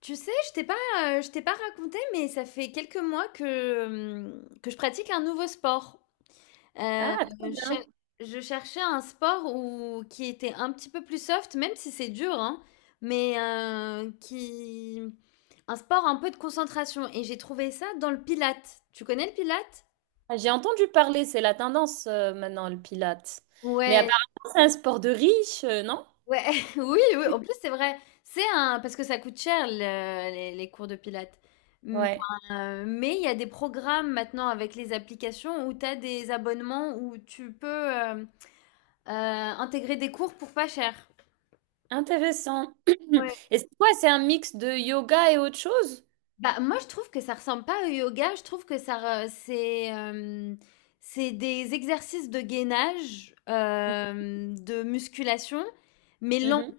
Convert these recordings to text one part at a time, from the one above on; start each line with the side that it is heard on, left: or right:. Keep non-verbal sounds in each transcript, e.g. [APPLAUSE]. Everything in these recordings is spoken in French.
left: Tu sais, je t'ai pas raconté, mais ça fait quelques mois que je pratique un nouveau sport. Euh,
right: Ah, très
left: je, cher-
right: bien.
left: je cherchais un sport où, qui était un petit peu plus soft, même si c'est dur, hein, mais qui, un sport un peu de concentration. Et j'ai trouvé ça dans le Pilates. Tu connais le Pilates?
right: Ah, j'ai entendu parler, c'est la tendance maintenant, le pilates. Mais
left: Ouais,
right: apparemment, c'est un sport de riche, non?
left: ouais, [LAUGHS] oui, oui, en plus, c'est vrai. C'est un parce que ça coûte cher le les cours de pilates. Mmh,
right: Ouais,
left: enfin, mais il y a des programmes maintenant avec les applications où tu as des abonnements où tu peux, intégrer des cours pour pas cher.
right: intéressant.
left: Ouais.
right: [CLEARS THROAT] Et c'est quoi? C'est un mix de yoga et autre chose?
left: Bah, moi, je trouve que ça ressemble pas au yoga. Je trouve que ça re c'est, hem, c'est des exercices de gainage, de musculation, mais lent.
right: Mhm.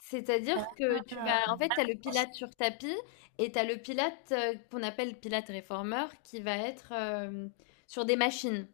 left: C'est-à-dire que tu vas en fait, tu as le
right: Ah,
left: Pilate sur tapis, et tu as le Pilate qu'on appelle Pilate réformeur qui va être, sur des machines.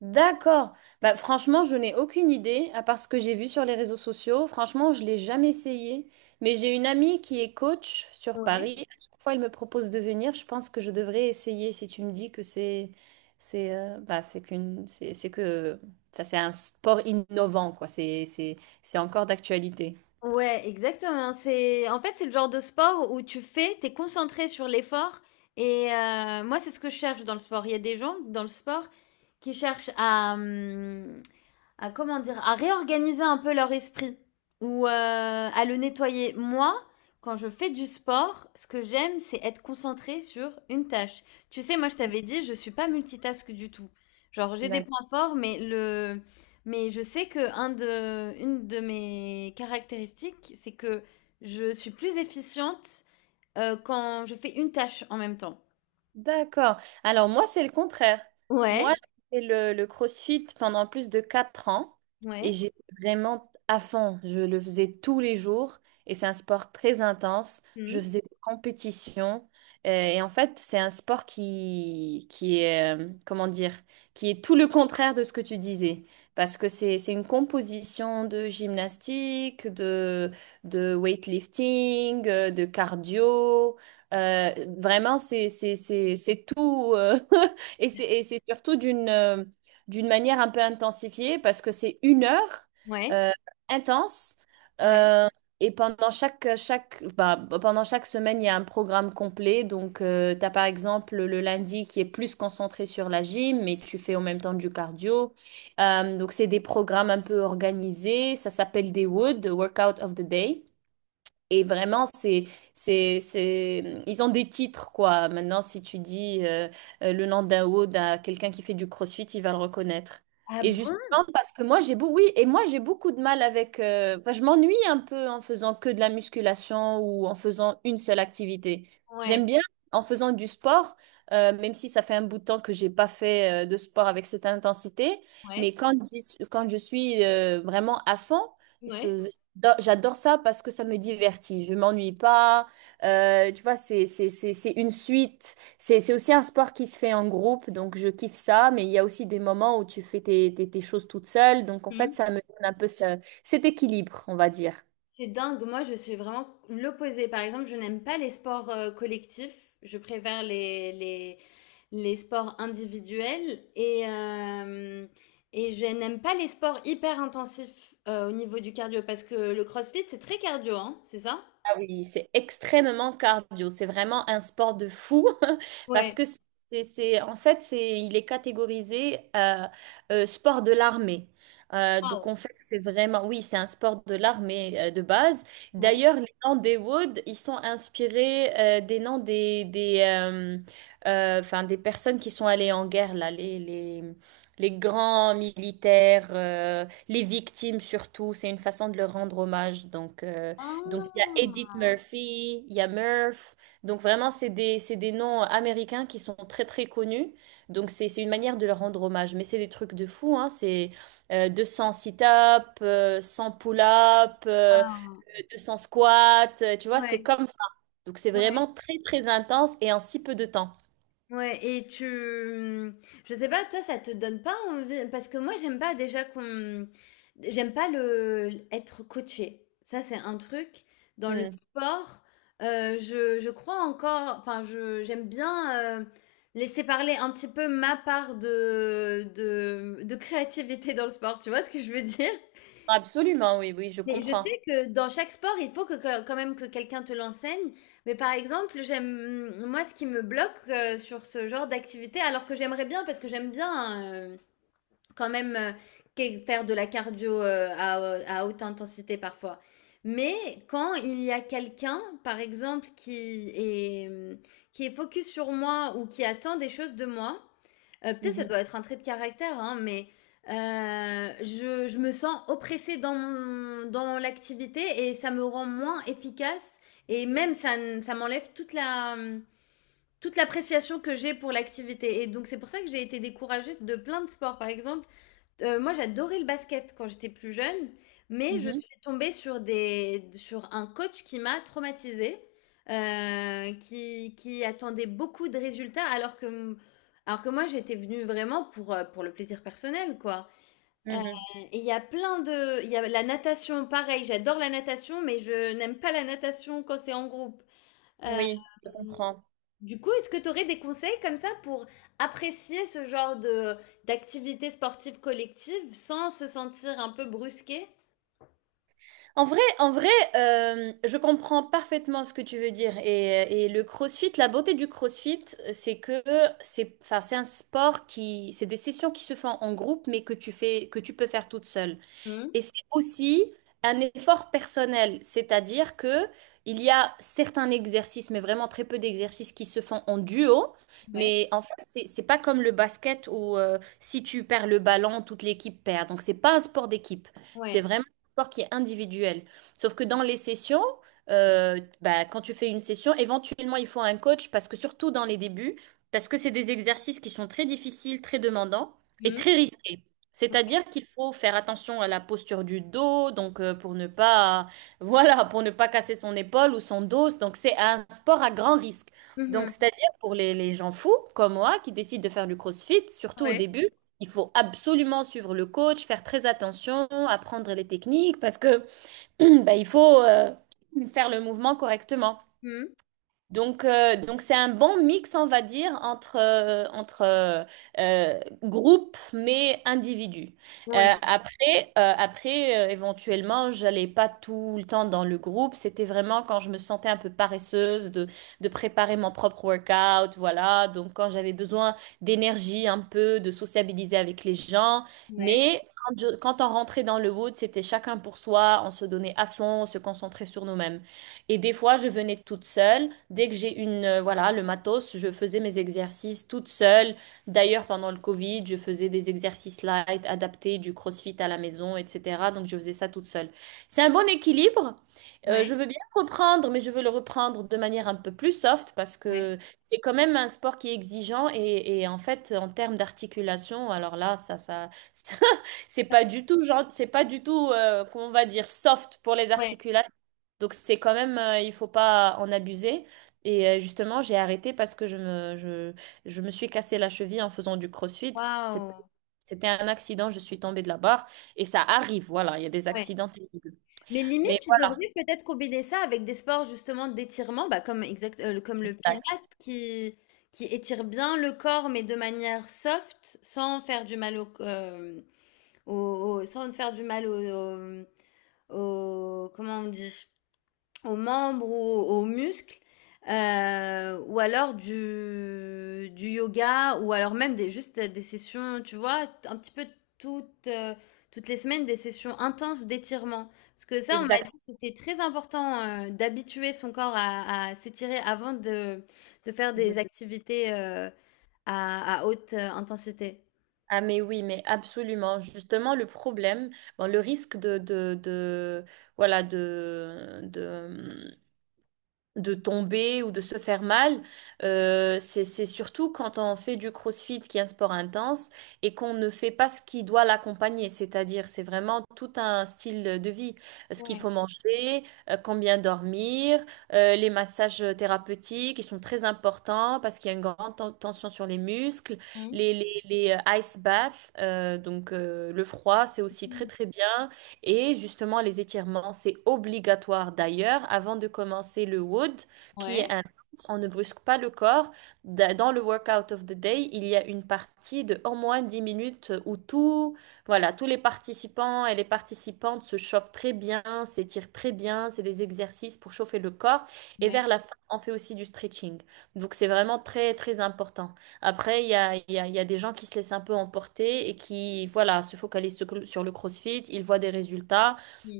right: d'accord. Bah, franchement, je n'ai aucune idée, à part ce que j'ai vu sur les réseaux sociaux. Franchement, je l'ai jamais essayé. Mais j'ai une amie qui est coach sur Paris.
left: Ouais.
right: À chaque fois, elle me propose de venir. Je pense que je devrais essayer si tu me dis que c'est bah, c'est qu'une c'est que enfin, c'est un sport innovant quoi. C'est encore d'actualité.
left: Ouais, exactement. C'est en fait, c'est le genre de sport où tu fais, tu es concentré sur l'effort, et moi, c'est ce que je cherche dans le sport. Il y a des gens dans le sport qui cherchent à, à comment dire, à réorganiser un peu leur esprit ou à le nettoyer. Moi, quand je fais du sport, ce que j'aime, c'est être concentrée sur une tâche. Tu sais, moi, je t'avais dit, je suis pas multitask du tout. Genre, j'ai des points forts, mais le, mais je sais que un de, une de mes caractéristiques, c'est que je suis plus efficiente quand je fais une tâche en même temps.
right: D'accord. Alors moi, c'est le contraire. Moi,
left: Ouais,
right: j'ai fait le CrossFit pendant plus de 4 ans et
left: ouais,
right: j'étais vraiment à fond. Je le faisais tous les jours et c'est un sport très intense. Je
left: hmm,
right: faisais des compétitions et en fait, c'est un sport qui est, comment dire, qui est tout le contraire de ce que tu disais. Parce que c'est une composition de gymnastique, de weightlifting, de cardio. Euh, vraiment, c'est tout. [LAUGHS] Et c'est surtout d'une d'une manière un peu intensifiée parce que c'est 1 heure
left: ouais,
right: euh, intense.
left: ouais.
right: Euh, et pendant bah, pendant chaque semaine, il y a un programme complet. Donc, tu as par exemple le lundi qui est plus concentré sur la gym, mais tu fais en même temps du cardio. Donc, c'est des programmes un peu organisés. Ça s'appelle des WOOD, Workout of the Day. Et vraiment, c'est... ils ont des titres, quoi. Maintenant, si tu dis le nom d'un hood à quelqu'un qui fait du crossfit, il va le reconnaître.
left: Ah
right: Et
left: bon?
right: justement, parce que moi, j'ai beau... oui, et moi, j'ai beaucoup de mal avec... enfin, je m'ennuie un peu en faisant que de la musculation ou en faisant une seule activité.
left: Ouais,
right: J'aime bien en faisant du sport, même si ça fait un bout de temps que j'ai pas fait de sport avec cette intensité.
left: ouais,
right: Mais quand je suis vraiment à fond,
left: ouais.
right: ce- j'adore ça parce que ça me divertit. Je m'ennuie pas. Tu vois, c'est une suite. C'est aussi un sport qui se fait en groupe, donc je kiffe ça. Mais il y a aussi des moments où tu fais tes choses toute seule. Donc en fait,
left: Hmm.
right: ça me donne un peu cet équilibre, on va dire.
left: C'est dingue, moi je suis vraiment l'opposé. Par exemple, je n'aime pas les sports collectifs, je préfère les sports individuels et je n'aime pas les sports hyper intensifs au niveau du cardio parce que le CrossFit c'est très cardio, hein, c'est ça?
right: Ah oui, c'est extrêmement cardio. C'est vraiment un sport de fou [LAUGHS] parce
left: Ouais.
right: que en fait, c'est, il est catégorisé sport de l'armée. Donc
left: Waouh.
right: en fait, c'est vraiment, oui, c'est un sport de l'armée de base.
left: Ouais.
right: D'ailleurs, les noms des Woods, ils sont inspirés des noms enfin, des personnes qui sont allées en guerre, là, les grands militaires, les victimes surtout. C'est une façon de leur rendre hommage. Donc. Donc, il y a Edith
left: Ah.
right: Murphy, il y a Murph. Donc, vraiment, c'est des noms américains qui sont très, très connus. Donc, c'est une manière de leur rendre hommage. Mais c'est des trucs de fou, hein. C'est 200 sit-ups, 100 pull-ups,
left: Waouh.
right: 200 squats. Tu vois, c'est
left: Ouais.
right: comme ça. Donc, c'est
left: Ouais.
right: vraiment très, très intense et en si peu de temps.
left: Ouais et tu je sais pas, toi, ça te donne pas envie parce que moi, j'aime pas déjà qu'on j'aime pas le être coaché. Ça, c'est un truc dans le
right: Hmm.
left: sport, je crois encore enfin, je j'aime bien, laisser parler un petit peu ma part de de créativité dans le sport, tu vois ce que je veux dire?
right: Absolument, oui, oui, je
left: Mais je
right: comprends.
left: sais que dans chaque sport, il faut quand même que quelqu'un te l'enseigne. Mais par exemple, j'aime moi ce qui me bloque sur ce genre d'activité, alors que j'aimerais bien parce que j'aime bien quand même faire de la cardio à haute intensité parfois. Mais quand il y a quelqu'un, par exemple, qui est qui est focus sur moi ou qui attend des choses de moi. Peut-être ça
right: Mhm,
left: doit être un trait de caractère, hein, mais, je me sens oppressée dans mon dans l'activité et ça me rend moins efficace et même ça m'enlève toute la, toute l'appréciation que j'ai pour l'activité, et donc c'est pour ça que j'ai été découragée de plein de sports. Par exemple, moi, j'adorais le basket quand j'étais plus jeune, mais je
right: mhm.
left: suis tombée sur des sur un coach qui m'a traumatisée, qui attendait beaucoup de résultats alors que moi, j'étais venue vraiment pour le plaisir personnel, quoi. Heu,
right: Mhm.
left: et il y a plein de il y a la natation, pareil, j'adore la natation, mais je n'aime pas la natation quand c'est en groupe. Hem
right: Oui, je comprends.
left: Du coup, est-ce que tu aurais des conseils comme ça pour apprécier ce genre de d'activité sportive collective sans se sentir un peu brusqué?
right: En vrai, je comprends parfaitement ce que tu veux dire. Et le CrossFit, la beauté du CrossFit, c'est que enfin, c'est un sport c'est des sessions qui se font en groupe, mais que que tu peux faire toute seule.
left: Mmh,
right: Et c'est aussi un effort personnel, c'est-à-dire que il y a certains exercices, mais vraiment très peu d'exercices qui se font en duo.
left: ouais,
right: Mais en fait, c'est pas comme le basket où si tu perds le ballon, toute l'équipe perd. Donc c'est pas un sport d'équipe. C'est
left: ouais.
right: vraiment un sport qui est individuel. Sauf que dans les sessions, bah, quand tu fais une session, éventuellement il faut un coach parce que surtout dans les débuts, parce que c'est des exercices qui sont très difficiles, très demandants et
left: Mmh,
right: très risqués.
left: ouais.
right: C'est-à-dire qu'il faut faire attention à la posture du dos, donc pour ne pas, [LAUGHS] voilà, pour ne pas casser son épaule ou son dos. Donc c'est un sport à grand risque. Donc
left: Mmh.
right: c'est-à-dire pour les gens fous comme moi qui décident de faire du CrossFit, surtout au
left: Ouais.
right: début, il faut absolument suivre le coach, faire très attention, apprendre les techniques parce que [CLEARS THROAT] bah, il faut faire le mouvement correctement.
left: Mmh.
right: Donc c'est un bon mix, on va dire, entre groupe mais individu.
left: Ouais.
right: Après éventuellement, j'allais pas tout le temps dans le groupe. C'était vraiment quand je me sentais un peu paresseuse de préparer mon propre workout, voilà. Donc, quand j'avais besoin d'énergie un peu, de sociabiliser avec les gens.
left: Ouais.
right: Mais quand on rentrait dans le wood, c'était chacun pour soi. On se donnait à fond, on se concentrait sur nous-mêmes. Et des fois, je venais toute seule. Dès que j'ai une, voilà, le matos, je faisais mes exercices toute seule. D'ailleurs, pendant le Covid, je faisais des exercices light, adaptés, du CrossFit à la maison, etc. Donc, je faisais ça toute seule. C'est un bon équilibre.
left: Ouais.
right: Je veux bien reprendre, mais je veux le reprendre de manière un peu plus soft parce
left: Ouais.
right: que c'est quand même un sport qui est exigeant et en fait, en termes d'articulation, alors là, [LAUGHS] ça, c'est pas du tout, genre, c'est pas du tout, comment on va dire, soft pour les
left: Ouais.
right: articulations. Donc c'est quand même, il faut pas en abuser. Et justement, j'ai arrêté parce que je me suis cassé la cheville en faisant du crossfit. C'était
left: Waouh!
right: c'était un accident, je suis tombée de la barre. Et ça arrive, voilà, il y a des
left: Ouais.
right: accidents terribles.
left: Mais
right: Mais
left: limite, tu devrais peut-être combiner ça avec des sports justement d'étirement, bah, comme
right: oui,
left: le pilates qui qui étire bien le corps, mais de manière soft, sans faire du mal au c hem au, au- sans te faire du mal comment on dit, aux membres ou aux muscles, ou alors du yoga, ou alors même des, juste des sessions, tu vois, un petit peu toutes, toutes les semaines, des sessions intenses d'étirement. Parce que ça, on m'a
right: exact.
left: dit, que c'était très important d'habituer son corps à s'étirer avant de faire
right: De-
left: des activités à haute intensité.
right: Ah mais oui, mais absolument. Justement, le problème, bon, le risque de- voilà, de tomber ou de se faire mal. C'est surtout quand on fait du crossfit qui est un sport intense et qu'on ne fait pas ce qui doit l'accompagner. C'est-à-dire, c'est vraiment tout un style de vie. Ce qu'il
left: Ouais.
right: faut manger, combien dormir, les massages thérapeutiques, ils sont très importants parce qu'il y a une grande tension sur les muscles.
left: Mhm.
right: Les ice baths, donc le froid, c'est aussi très
left: Mhm.
right: très bien. Et justement, les étirements, c'est obligatoire d'ailleurs. Avant de commencer le wood, qui est intense, on ne brusque pas le corps. Dans le workout of the day, il y a une partie de au moins 10 minutes où tout, voilà, tous les participants et les participantes se chauffent très bien, s'étirent très bien. C'est des exercices pour chauffer le corps. Et vers la fin, on fait aussi du stretching. Donc, c'est vraiment très, très important. Après, il y a des gens qui se laissent un peu emporter et qui, voilà, se focalisent sur sur le CrossFit, ils voient des résultats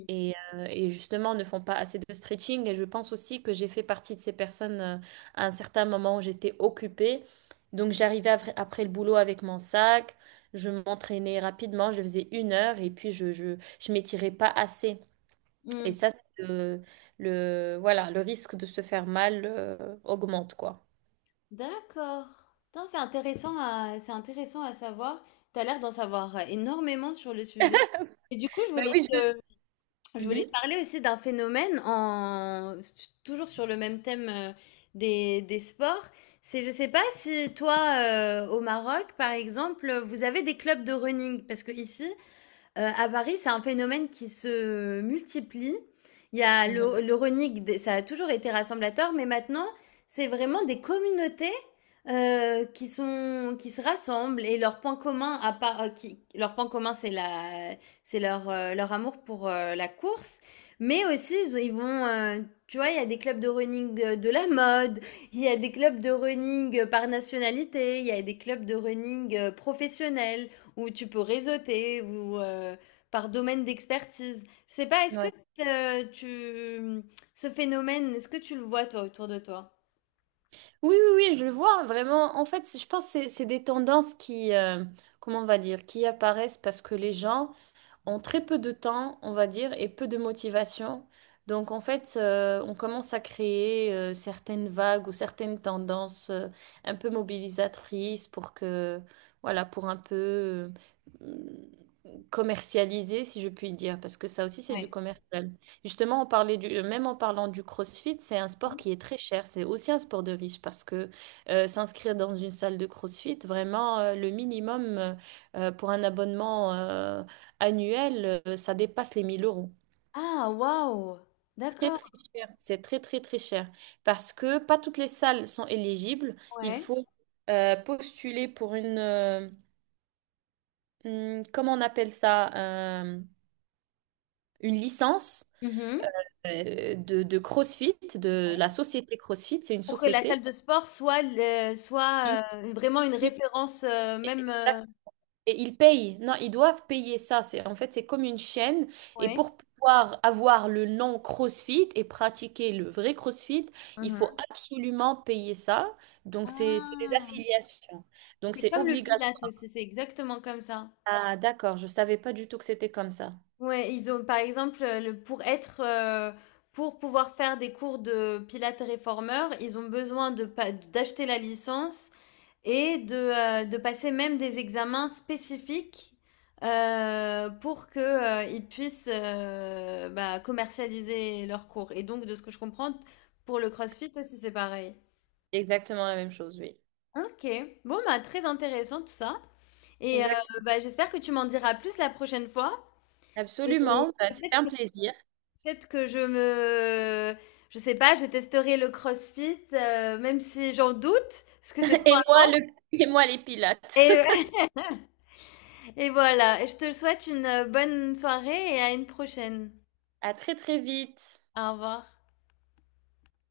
right: et justement ne font pas assez de stretching. Et je pense aussi que j'ai fait partie de ces personnes à un certain moment où j'étais occupée. Donc j'arrivais après, après le boulot avec mon sac, je m'entraînais rapidement, je faisais 1 heure et puis je m'étirais pas assez. Et
left: Mm.
right: ça, c'est voilà, le risque de se faire mal augmente, quoi.
left: D'accord. Putain, c'est intéressant à, c'est intéressant à savoir. Tu as l'air d'en savoir énormément sur le sujet. Et du coup,
right: Bah oui, je...
left: je voulais te
right: Mhm.
left: parler aussi d'un phénomène en, toujours sur le même thème des sports. C'est, je sais pas si toi, au Maroc, par exemple, vous avez des clubs de running. Parce que ici, à Paris, c'est un phénomène qui se multiplie. Il y a
right: Mhm.
left: le running des ça a toujours été rassemblateur, mais maintenant, c'est vraiment des communautés, qui sont qui se rassemblent et leur point commun à part, qui leur point commun, c'est la c'est leur, leur amour pour, la course, mais aussi ils vont, tu vois, il y a des clubs de running, de la mode, il y a des clubs de running, par nationalité, il y a des clubs de running, professionnels. Ou tu peux réseauter ou par domaine d'expertise. Je sais pas, est-ce que
right: Ouais.
left: tu ce phénomène, est-ce que tu le vois toi autour de toi?
right: Oui, oui, oui, je le vois vraiment. En fait, je pense que c'est des tendances qui, comment on va dire, qui apparaissent parce que les gens, en très peu de temps, on va dire, et peu de motivation. Donc en fait, on commence à créer certaines vagues ou certaines tendances un peu mobilisatrices pour que, voilà, pour un peu commercialiser, si je puis dire, parce que ça aussi c'est du
left: Ouais.
right: commercial. Justement, on parlait du, même en parlant du CrossFit, c'est un
left: Mhm.
right: sport qui est très cher, c'est aussi un sport de riche parce que s'inscrire dans une salle de CrossFit, vraiment le minimum pour un abonnement annuel, ça dépasse les 1 000 euros.
left: Ah, waouh!
right: Très,
left: D'accord,
right: très cher. C'est très, très, très cher. Parce que pas toutes les salles sont éligibles. Il
left: ouais.
right: faut postuler pour une, comment on appelle ça, euh, une licence
left: Mhm.
right: de CrossFit, de
left: Ouais.
right: la société CrossFit. C'est une
left: Pour que la
right: société.
left: salle de sport
right: Qui
left: soit vraiment une référence même
right: Et ils payent. Non, ils doivent payer ça. C'est, en fait, c'est comme une chaîne. Et
left: ouais.
right: pour pouvoir avoir le nom CrossFit et pratiquer le vrai CrossFit, il faut
left: Mhm.
right: absolument payer ça. Donc, c'est des
left: Ah,
right: affiliations. Donc,
left: c'est
right: c'est
left: comme le
right: obligatoire.
left: Pilate aussi, c'est exactement comme ça.
right: Ah, d'accord. Je savais pas du tout que c'était comme ça.
left: Ouais, ils ont par exemple, le pour être, pour pouvoir faire des cours de pilates réformeur, ils ont besoin de pa d'acheter la licence et de passer même des examens spécifiques, pour que, ils puissent, bah, commercialiser leurs cours et donc de ce que je comprends, pour le CrossFit aussi, c'est pareil.
right: Exactement la même chose, oui.
left: OK. Bon, bah, très intéressant tout ça et
right: Exactement.
left: bah, j'espère que tu m'en diras plus la prochaine fois et
right: Absolument. Bah, c'était
left: peut-être
right: un plaisir.
left: peut-être que je sais pas, je testerai le CrossFit, même si j'en doute, parce que c'est
right: [LAUGHS]
left: trop
right: Et moi,
left: intense
right: le... et moi, les pilates. [LAUGHS]
left: et [LAUGHS] et voilà et je te souhaite une, bonne soirée et à une prochaine.
right: À très, très vite.
left: Au revoir.